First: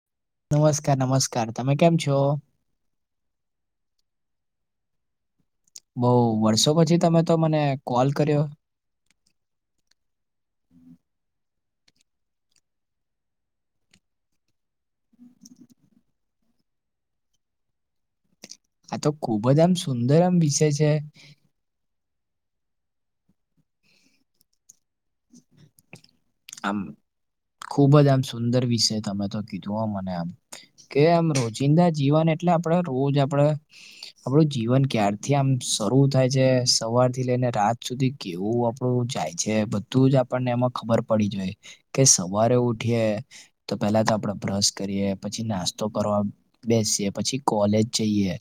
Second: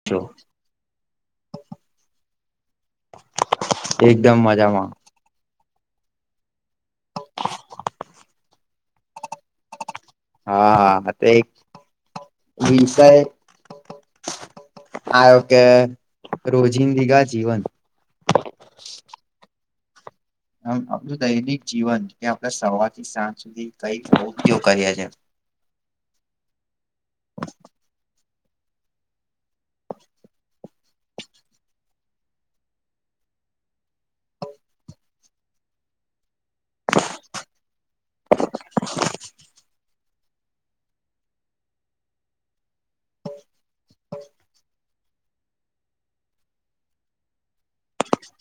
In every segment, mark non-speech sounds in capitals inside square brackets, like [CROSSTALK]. [UNINTELLIGIBLE] નમસ્કાર નમસ્કાર તમે કેમ છો એકદમ મજામાં બઉ વર્ષો પછી તમે તો મને કોલ કર્યો હા તે એક વિષય આયો કે રોજિંદિગા જીવન આ તો ખુબ જ આમ સુંદર આમ વિષય આમ છે આપણું દૈનિક જીવન કે આપણે સવારથી સાંજ સુધી કઈક [UNINTELLIGIBLE] કરે છે. આમ ખુબ જ આમ સુંદર વિશે તમે તો કીધું હો મને આમ કે એમ રોજિંદા જીવન એટલે આપડે રોજ આપડે આપણું જીવન ક્યારથી આમ શરૂ થાય છે સવારથી લઈને રાત સુધી કેવું આપણું જાય છે બધું જ આપણને એમાં ખબર પડી જાય કે સવારે ઉઠીએ તો પેલા તો આપણેે બ્રશ કરીએ પછી નાસ્તો કરવા બેસીએ પછી કોલેજ જઈએ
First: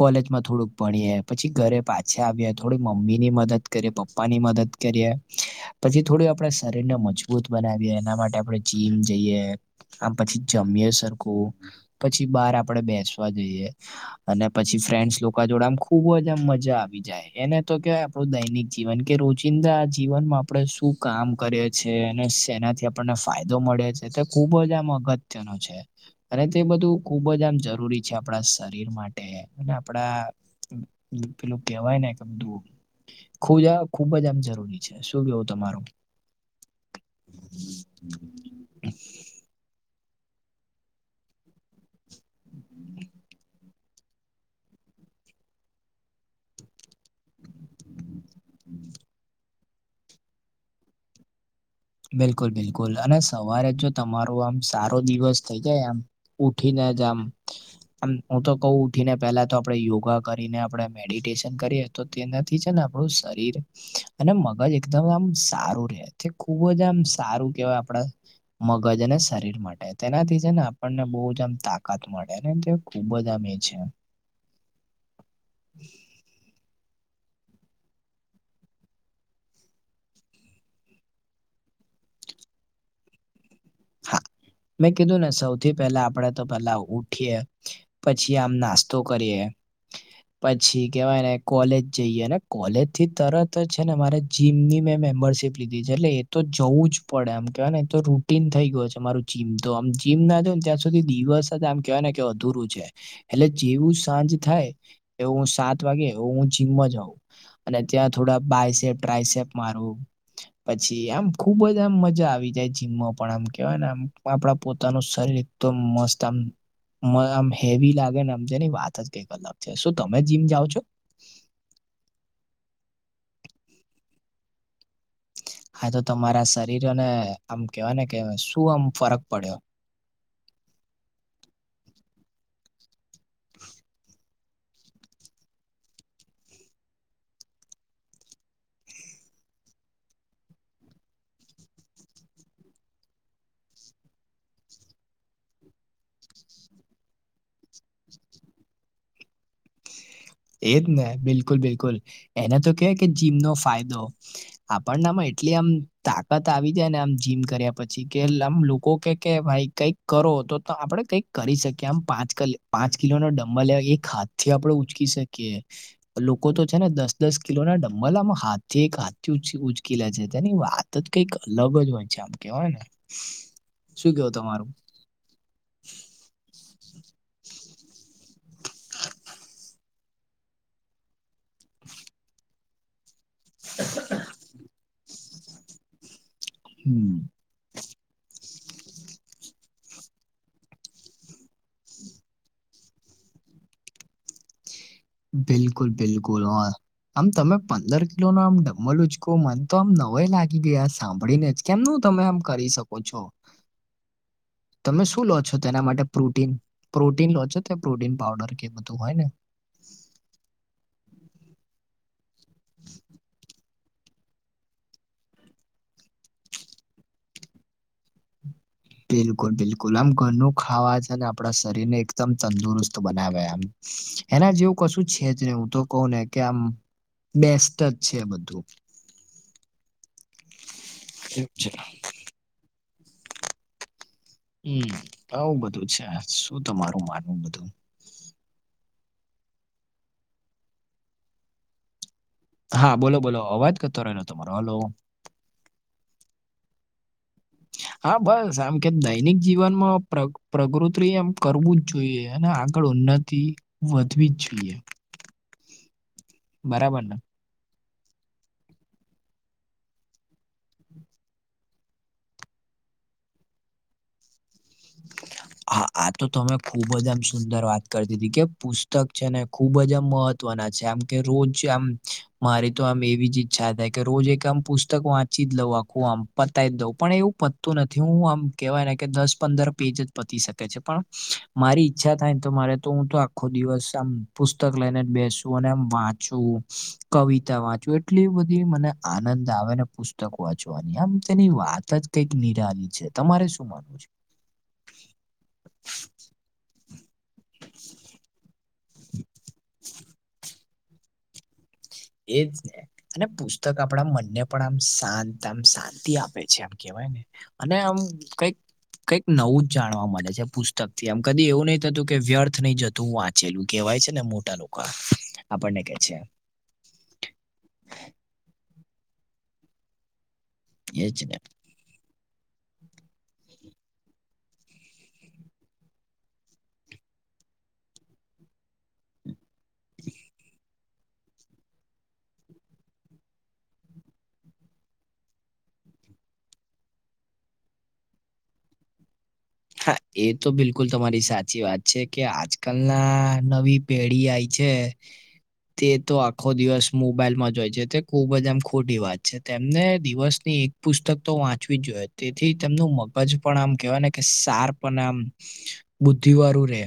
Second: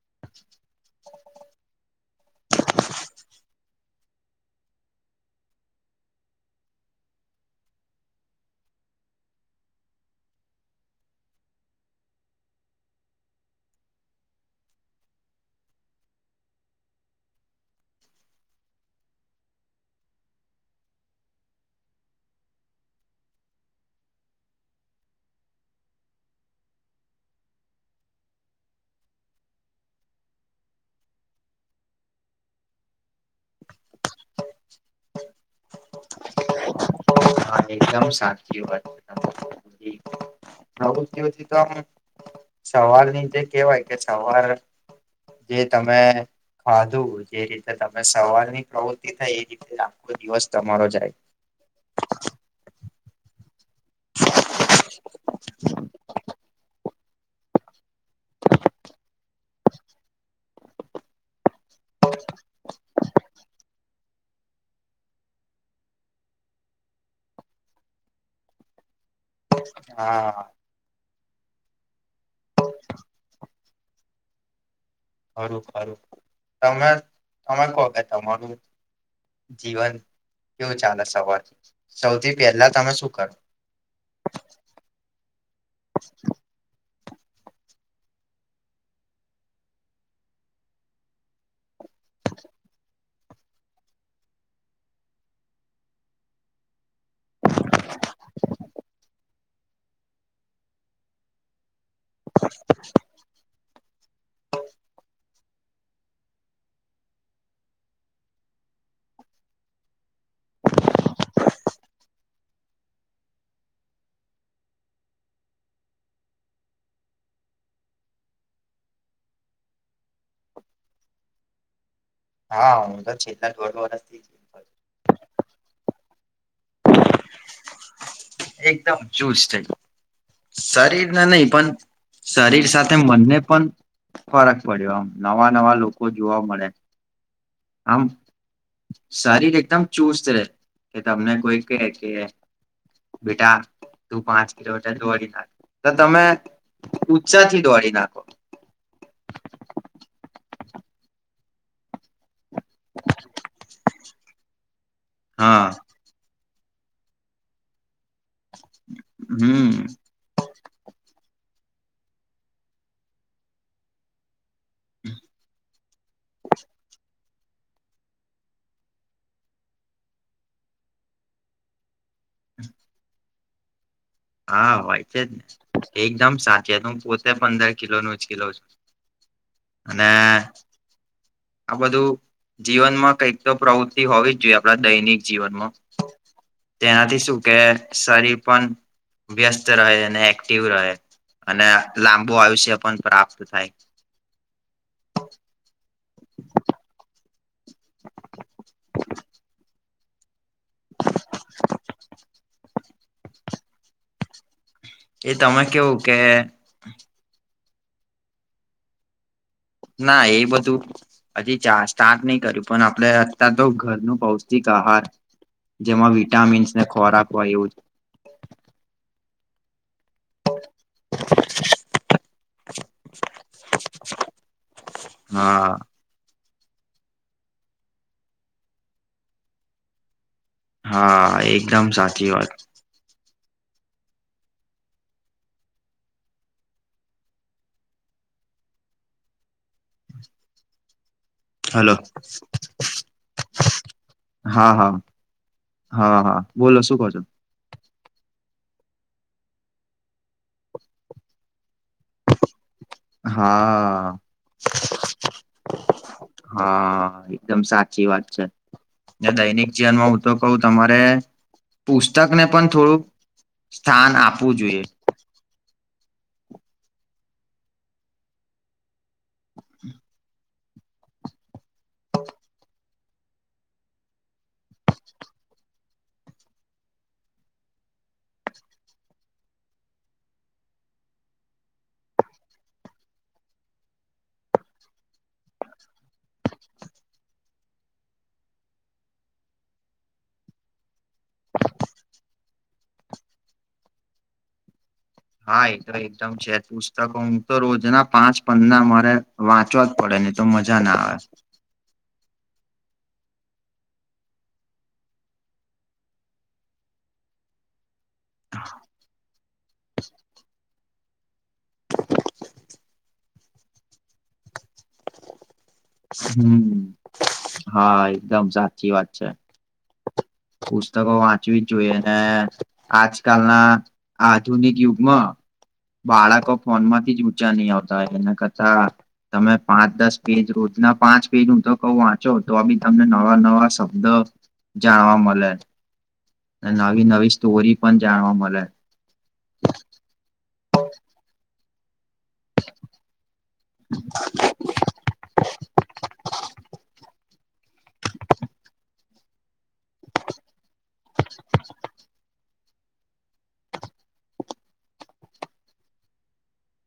કોલેજમાં થોડુંક ભણીએ પછી ઘરે પાછા આવીએ થોડીક મમ્મીની મદદ કરીએે પપ્પાની મદદ કરીએ પછી થોડું આપણે શરીરને મજ મજબૂત બનાવીએ એના માટે આપણે જીમ જઈએ આમ પછી જમીએ સરખું પછી બહાર આપડે બેસવા જઈએ અને પછી ફ્રેન્ડસ લોકો જોડે ખુબ જ આમ મજા આવી જાય એને તો કેવાય દૈનિક જીવન કે રોજિંદા જીવનમાં આપડે શું કામ કરે છે સેનાથી આપણને ફાયદો મળે છે તે ખુબ જ આમ અગત્યનો છે. અને તે બધું ખૂબ જ આમ જરૂરી છે આપણા શરીર માટે અને આપણા [UNINTELLIGIBLE] ખુજા ખુબ જ આમ જરૂરી છે શું કેવું તમારું હા એકદમ સાચી વાત પ્રવૃત્તિઓથી તો આમ સવારની જે કેવાય કે સવાર કે તમે ખાધું જે રીતે તમે સવારની પ્રવૃતિ થાય એ રીતે આખો દિવસ તમારો જાય બિલકુલ બિલકુલ અને સવારે જો તમારો આમ સારો દિવસ થઇ જાય આમ ઉઠીને જ આમ હું તો કવ ઉઠીને પેલા તો આપણેે યોગા કરીને આપણે મેડિટેશન કરીએ તો તેનાથી છે ને આપણું શર રીર અને મગજ એકદમ આમ સારું રે ખૂબ જ આમ સારું કેવાય આપડા મગજ અને શરીર માટે તેનાથી હા છે ને આપણને બહુ જ આમ તાકાત મળે તે ખુબ જ આમ એ છે. ખરું ખરું તમે તમે કો કે તમારું જીવન કેવું ચાલે સવાર થી સૌથી પહેલા તમે શું કરો હા મેં કીધું ને સૌથી પહેલા આપણેે તો પેલા ઊઠીએ પછી આમ નાસ્તો કરીએ પછી કેવાય ને કોલેજ જઈએ ને કોલેજ થી તરત જ છે ને મારે જીમની મેં મેમ્બરશીપ લીધી છે એટલે એ તો જવું જ પડે આમ કેવાય ને તો રૂટિન થઈ ગયું મારું જીમ તોમ જીમ ના જાવ ને ત્યાં સુધી દિવસ આમ કેવાય ને કે અધુરું છે. એટલે જેવું સાંજ થાય એવું હું સાત વાગે હું જિમમાં જઉં અને ત્યાં થોડા બાયસેપ ટ્રાયસેપ મારુ પછી આમ ખુબ જ આમ મજા આવી જાય જીમમાં પણ આમ. કેવાય ને આમ આપડા પોતાનું શરીર તો મસ્ત આમ મેં આમ હેવી લાગે ને અની વાત જ કઈ અલ છે શું તમે જીમ જાઓ છો? હા હું તો છેલ્લા દોઢ વર્ષથી હા તો તમારા શરીરોને આમ કેવાય ને કે શું આમ ફરક પડ્યો? શરીર ને નહી પણ શરીર સાથે મનને પણ ફરક પડ્યો આમ નવા નવા લોકો જોવા મળે આમ શરીર એકદમ ચુસ્ત રહેે કે તમને કોઈ કે કે બેટા તું પાંચ કિલોમીટર દોડી નાખ તો તમે ઉત્સાહથી દોડી નાખો. એજ ને બિલકુલ બિલકુલ એને તો કે કે જીમનો ફાયદો આપણનેમાં એટલી આમ હા તાકાત આવી જાય ને આમ જીમ કર્યા પછી કે લે આમ લોકો કે કે ભાઈ હમ કઈક કરો તો આપડે કંઈક કરી શકીએ આમ પાંચ ક પાંચ કિલોનો ડમબર લે એક હાથ થી આપડે ઉચકી શકીએ. લોકો તો છે ને દસ દસ કિલો ના ડમ્બલ આમા હાથ થી એક હાથ થી ઉચકીલા છે તેની વાત તો તો કઇક અલગ જ હોય છે આમ કેવાય ને. શું કેવું તમારું? હા હોય છે જ ને એકદમ સાચી વાત હું પોતે પંદર કિલોનું ઉંચકી લવ છું. અને આ બધું જીવનમાં કંઈક તો પ્રવૃતિ હોવી જ જોઈએ આપડા દૈનિક જીવનમાં હમ તેનાથી શું કે શરીર પણ વ્યસ્ત રહે અને એક્ટિવ રહે અને લાંબુ આયુષ્ય પણ પ્રાપ્ત થાય. બિલકુલ બિલ કુલ હોય. આમ તમે પંદર કિલો ન આમ ડમ્મલ ઉચકો મને તો આમ નવાઈ લાગ ઈ બી આ સાંભળી ને જ કેમનું તમે આમ કરી શકો છો. તમે શું લો એ છો તમે તેના કેવું માટે કે પ્રોટીન પ્રોટીન લો છો તો પ્રોટીન પાવઉડર કે બધું હોય ને ના એ બધું હજી ચાર સ્ટાર્ટ નહી કર્યું પણ આપડે અત તો ઘરનું પૌષ્ટિક આહાર જેમાં વિટામીન્સને ખોરાક હોય એવું બિલકુલ બિલકુલ આમ ઘરનું ખાવા છે અને આપણા શરીર ને એકદમ તંદુરસ્ત બનાવે આમ. એના જેવું કશું છે જ ને હું તો કહું ને કે આમ બેસ્ટ અજ છે બધું. હા એવું છે એકદમ સાચી વાત હમ્મ બઉ બધું છે આ શું તમારું માનવું બધું. હલો. હા બોલો બોલો અવાજ કરતો રહેલો તમારો હા હલો. હા હા હા બોલો શું કહો છો? હા બસ આમ કેમ દૈનિક જીવનમાં પ્ર-પ્રકૃતિ એમ કરવું જ જોઈએ અને ઉન્નતિ હા વધવી જ જોઈએ. બરાબર ને હા એકદમ સાચી વાત છે. ને દૈનિક જીવનમાં હું તો કહ તમારે પુસ્તક ને પણ થોડુંક સ્થાન આપવું જોઈએ. હા આ તો તમે ખુબ જ આમ સુંદર વાત કર દીધી કે પુશ પુસ્તક છે ને ખુબ જ આમ મહત્વના છે આમ કે રોજ આમ મારી તો આમ એવી જ ઈચ્છા થાય કે રોજ એક આમ પુસ્તક વાંચી જ લઉં આખું આમ પતાવી જ દઉં પણ એવું પતતું નથી હું આમ કેવાય ને કે દસ પંદર પેજ જ પતી શકે છે પણ મારી ઈચ્છા થાય તો મારે તો હું તો આખો દિવસ આમ પુસ્તક લઈને જ બેસું અને એમ વાચું કવિતા વાચું એટલી બધી મને આનંદ આવેને પુસ્તક વાંચવાની આમ તેની જ કઇક નીરાલી છે તમારે શું માનવુ છે હા એ તો એકદમ છે પુસ્તકો હું તો રોજના પાંચ પના મારે વાંચવા જ પડે નહી તો મજા ના આવે એજને અને પુસ્તક આપણા મનને પણ આમ શાંત આમ શાંતિ આપે છે આમ કેવાયને અને આમ કઈક કઈક નવું જાણવા મળે છે પુસ્તક થી આમ કદી એવું નહી થતું કે વ્યર્થ નહી જતું વાચેલું કહેવાય છે ને મોટા લોકો વાહ આપણને કે છે હમ્મ હા એકદમ સાચી વાત છે. પુસ્તકો એજ ને વાંચવી જોઈ ને આજકાલ ના આધુનિક યુગમાં બાળકો ફોન માંથી જ ઊંચા નહી આવતા એના કરતા તમે પાંચ દસ પેજ રોજ ના પાંચ પેજ હું તો કહ વાંચો તો બી તમને નવા નવા શબ્દ જાણવા મળે નવી નવી સ્ટોરી પણ જાણવા મળે હા એ તો બિલકુલ તમારી સાચી વાત છે. કે આજકાલના નવી પેઢી આઈ છે. તે તો આખો દિવસ મોબાઈલમાં જ હોય છે તે ખુબ જ આમ ખોટી વાત છે તેમને દિવસની એક પુસ્તક તો વાંચવી જ જોઈ તેથી તેમનું મગજ પણ આમ કેવાય ને કે સાર્પ અને આમ બુદ્ધિવાળું રે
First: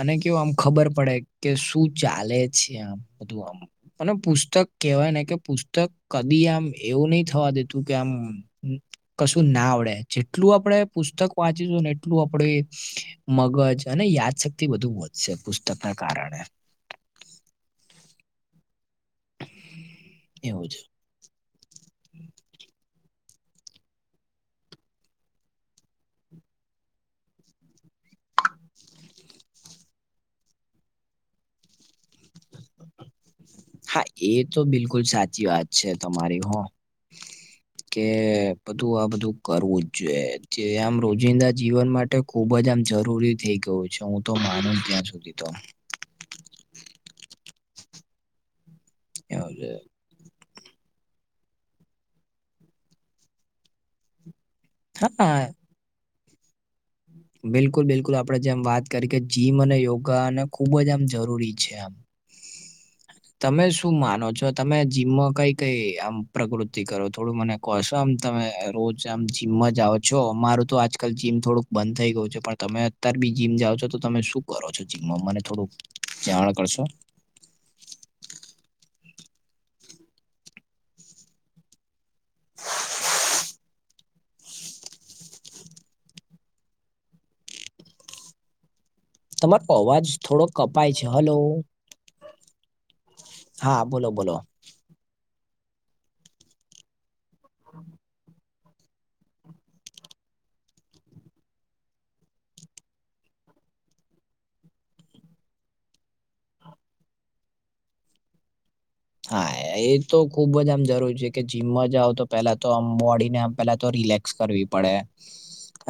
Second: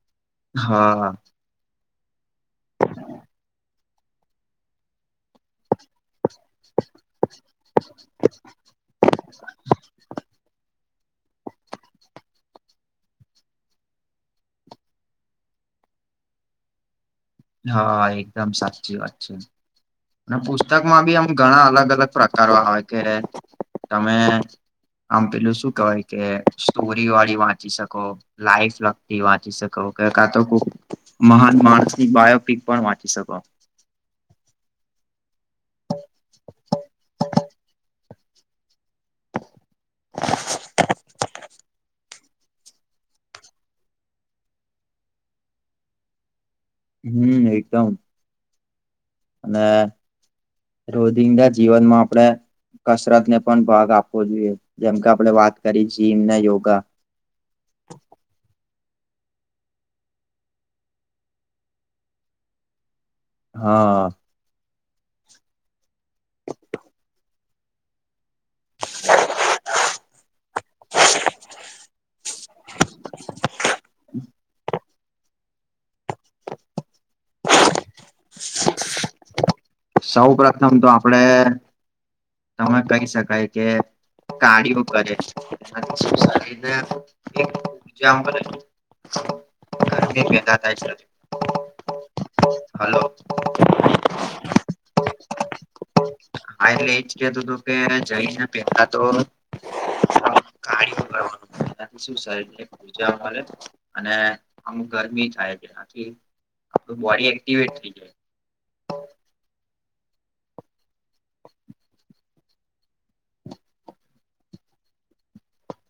અને કેવું આમ ખબર હા પડે કે શું ચાલે છે આમ બધું આમ અને પુસ્તક કહેવાય ને કે પુસ્તક કદી આમ એવું નહિ થવા દેતું કે આમ કશું ના આવડે જેટલું આપડે પુસ્તક વાંચીશું ને એટલું આપડે મગજ અને યાદશક્તિ બધું વધશે પુસ્તકના કારણે હા એકદમ સાચી વાત છે અને એવું છે પુસ્તકમાં બી આમ ઘણા અલગ અલગ અલગ પ્રકારો આવ છે તમે આમ પેલું શું કહેવાય કે સ્ટોરીવાળી વાંચી શકો લાઈફ લગતી વાંચી શકો કાતો કોક મહાન માણસ એ બાયોપીક પણ વાંચી શકો હા એ તો બિલકુલ સાચી વાત છે તમારી હો કે બધું આ બધું કરવું જ જોઈએ જે આમ રોજિંદા જીવન માટે ખુબ જ આમ જરૂરી થઈ ગયું છે હું તો માનું ત્યાં સુધી તો હમ એકદમ એવું અને છે રોધિંદા જીવનમાં આપણે કસરત ને પણ ભાગ આપવો જોઈએ જેમકે આપણે હા વાત કરી જીમ ને યોગા બિલકુલ બિલકુલ આપડે જેમ વાત કરી કે જીમ અને યોગાને ખુબ જ આમ જરૂરી છે તમે શું હા માનો છો તમે જીમમાં કઈ કઈ આમ પ્રકૃતિ કરો થોડું મને કોશો આમ તમે રોજ આમ જિમમાં જાઓ છો અમાર તો આજકાલ જીમ થોડુંક બંધ થઈ ગયું છે પણ તમે અત્યાર બી જીમ જાઓ છો તો તમે શું કરો છો જીમમાં? મને થોડુંક જાણ કરશો! સૌ પ્રથમ તો આપડે તમે કહી શકાય કે કાર્ડિયો કરીઓ કરે અને પછી શરીરને જમ્પ રે તમારા અવાજ થોડોક કપાય છે. હલો. હલો. હા બોલો બોલો હા એટલે એજ કેતું હતું કે જઈને પેલા તો કાર્ડિયો કરવાનો એનાંથી સુ શરીરને ઉર્જા મળે, અને આમ ગરમી થાય તેનાથી આપણું બોડી એક્ટિવેટ થઈ જાય. હા એ તો ખુબ જ આમ જરૂરી છે કે જીમમાં જઓ તો પેલા તો આમ બોડીને આમ પેલા તો રિલેક્સ કરવી પડે.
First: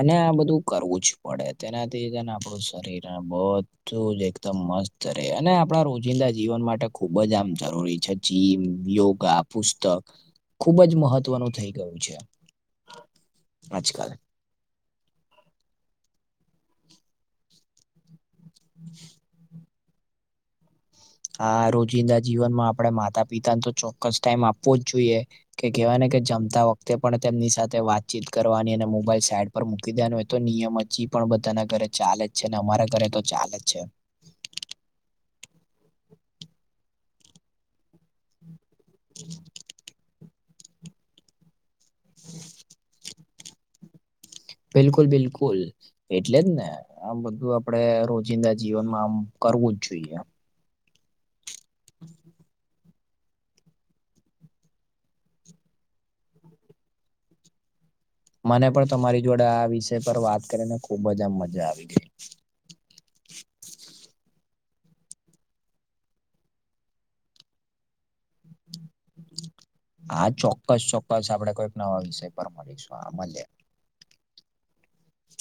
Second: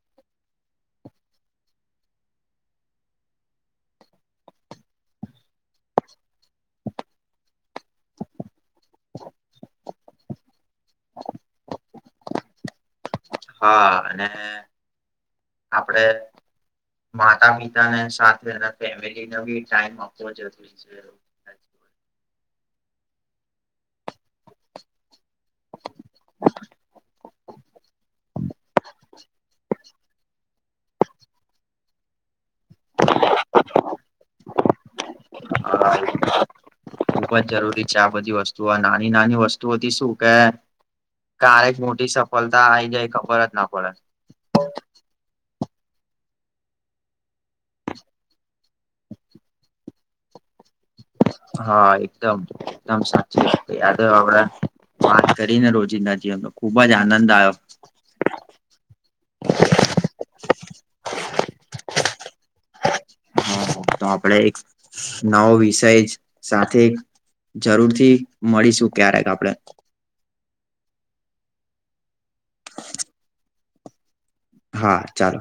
અને આ બધું કરવું જ પડે. તેનાથીને આપણું શરીર બ બધું જ એકદમ મસ્ત રહેે, અને આપણા રોજિંદા જીવન માટે ખુબ જ આમ જ જીમ, યોગા, પુસ્તક ખુબ જ મહત્વનું થઈ ગયું છે. હા આજકાલ. અને આપડે માતા પિતાને સાથેના ફેમિલીને બી ટાઈમ આપવો જરૂરી છે. આ રોજિંદા જીવનમાં આપડણે માતા પિતાને તો ચોક્કસ ટાઈમ આપવો જ જોઈએ. કે કેહેવાય ને કે જમતા વખતે પણ તેમની સાથે વાતચીત કરવાની અને મોબાઈલ સાઈડ મૂકી દેવાનું એ તો નિયમ હજી પણ બધાના ઘરે ચાલે જ છે. ને અમારા ઘરે તો ચાલે જ છે. હા, ખૂબ જ જરૂરી છે આ બધી વસ્તુ. જો આ નાની નાની વસ્તુઓથી શું કે કારારેક મોટી સફળતા આવી જાય ખબર જ ના પડે. બિલકુલ. બિલકુલ. એટલે જ ને આમ બધું આપડે રોજિંદા જીવનમાં આમ કરવું જ જોઈએ. હા, એકદમ એકદમ સાચી વાત કહી, આ ત આપડે વાત કરીને રોજી નજીતો ખુબ જ આનંદ આવ્યો. મને પણ તમારી જોડે આ વિષય પર વાત કરીને ખુબ જ આમ મજા આવી ગઈ. હા તો આપડે એક નવો વિષય જ સાથે જરૂર થી મળીશું ક્યારેક આપડે હા. ચોક્કસ! ચોક્કસ! આપડે કોઈક નવા વિષય પર મળીશું આ મળ્યા. હા ચાલો.